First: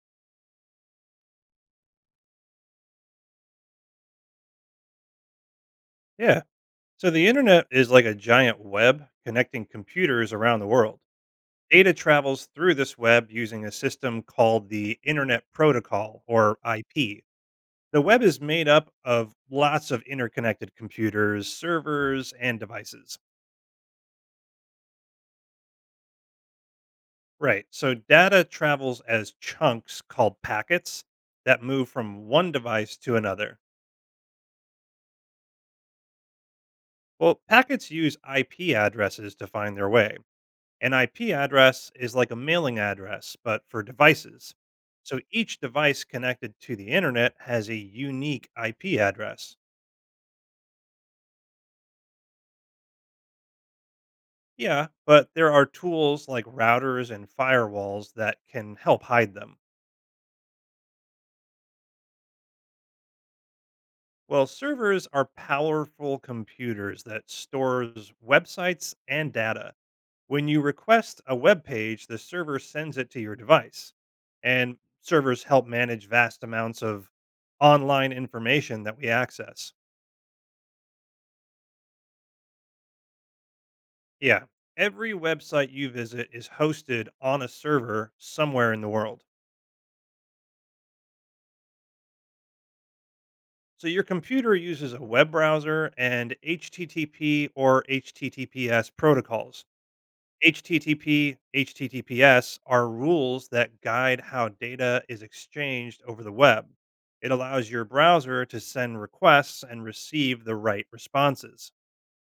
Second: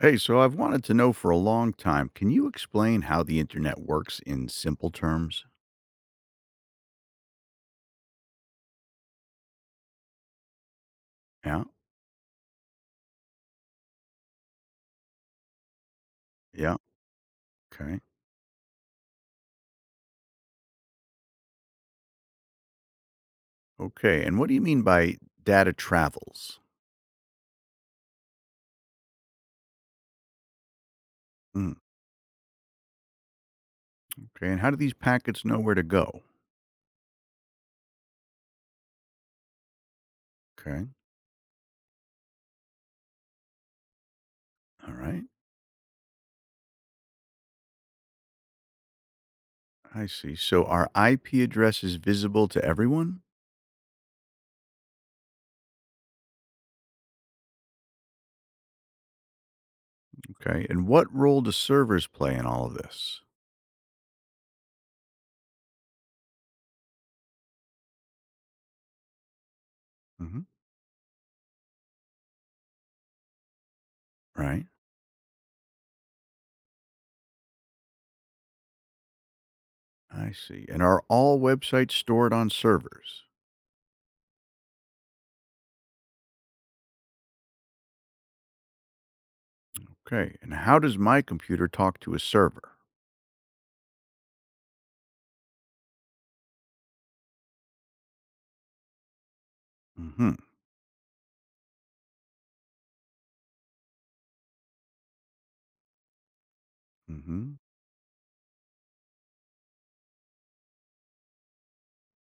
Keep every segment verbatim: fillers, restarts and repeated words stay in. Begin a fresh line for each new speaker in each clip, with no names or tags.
Hey, so I've wanted to know for a long time. Can you explain how the internet works in simple terms?
Yeah. So the internet is like a giant web connecting computers around the world.
Yeah.
Data travels through this web using a system called the Internet Protocol or
Yeah.
I P. The
Okay.
web is made up of lots of interconnected computers, servers, and devices.
Okay. And what do you mean by data travels?
Right. So data travels as chunks called packets that
Mm,
move from one device to another.
okay. And how do these packets know where to go?
Well, packets use I P addresses to find their way.
Okay.
An I P address is like a mailing address, but for devices.
All
So
right.
each device connected to the internet has a unique I P address.
I see. So are I P addresses visible to everyone?
Yeah, but there are tools like routers and firewalls that can help hide them.
Okay. And what role do servers play in all of this?
Well, servers are powerful computers that stores websites and data.
Hmm.
When you request a web page, the server sends it to your device.
Right.
And servers help manage vast amounts of online information that we access.
I see. And are all websites stored on servers?
Yeah. Every website you visit is hosted on a server somewhere in the world.
Okay. And how does my computer talk to a server?
So your computer uses a web browser and HTTP or HTTPS protocols.
Hmm.
HTTP, HTTPS are rules that guide how data is exchanged over the web. It
Hmm.
allows your browser to send requests and receive the right responses.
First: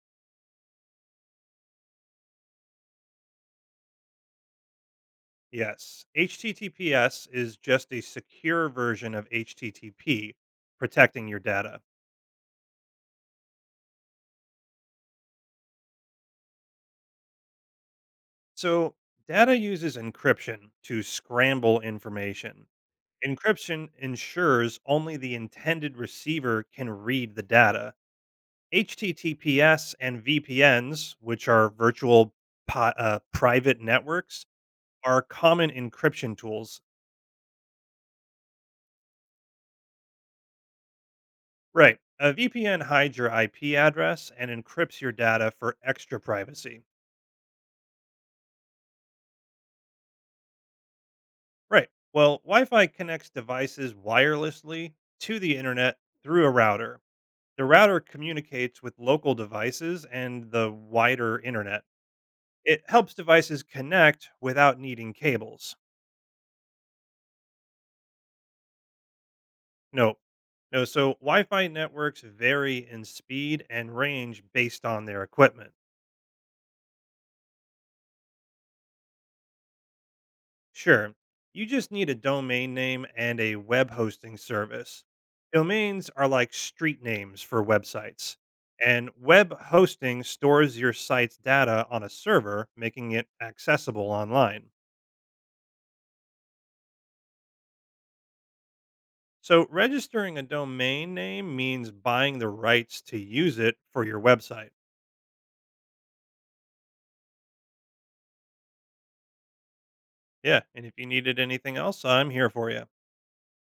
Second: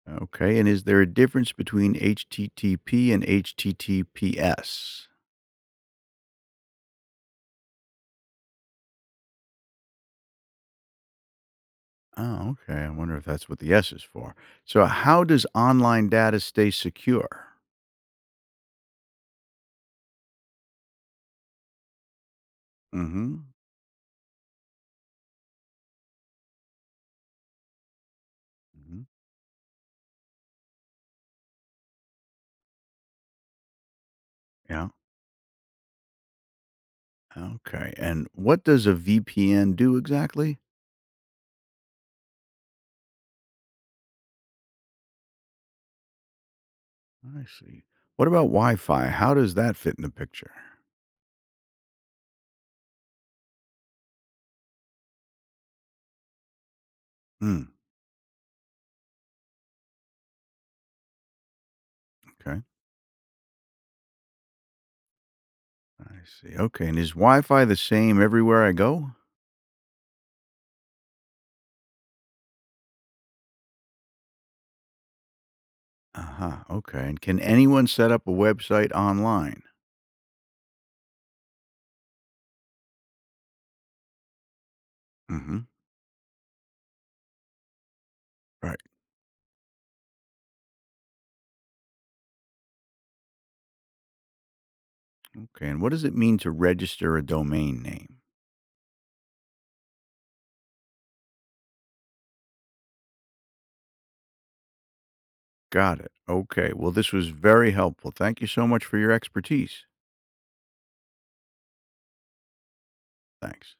Okay, and is there a difference between H T T P and H T T P S?
Yes, H T T P S is just a secure version of H T T P, protecting your data.
Oh, okay. I wonder if that's what the S is for. So, how does online data stay secure?
So, data uses encryption to scramble information.
Mm-hmm.
Encryption ensures only the intended receiver can read the data.
Hmm.
H T T P S and V P Ns, which are virtual pi- uh, private networks,
Yeah.
are common encryption tools.
Okay. And what does a V P N do exactly?
Right. A V P N hides your I P address and encrypts your data for extra privacy.
I see. What about Wi-Fi? How does that fit in the picture?
Right. Well, Wi Fi connects devices wirelessly to the internet through a router. The
Hmm.
router communicates with local devices and the wider internet.
Okay.
It helps devices connect without needing cables.
I see. Okay. And is Wi-Fi the same everywhere I go?
No, no, so Wi Fi networks vary in speed and range based on their equipment.
Uh huh. Okay. And can anyone set up a website online?
Sure, you just need a domain name and a web hosting service.
Mm-hmm.
Domains are like street names for websites,
Right.
and web hosting stores your site's data on a server, making it accessible online.
Okay, and what does it mean to register a domain name?
So, registering a domain name means buying the rights to use it for your website.
Got it. Okay, well, this was very helpful. Thank you so much for your expertise.
Yeah. And if you needed anything else, I'm here for you.
Thanks.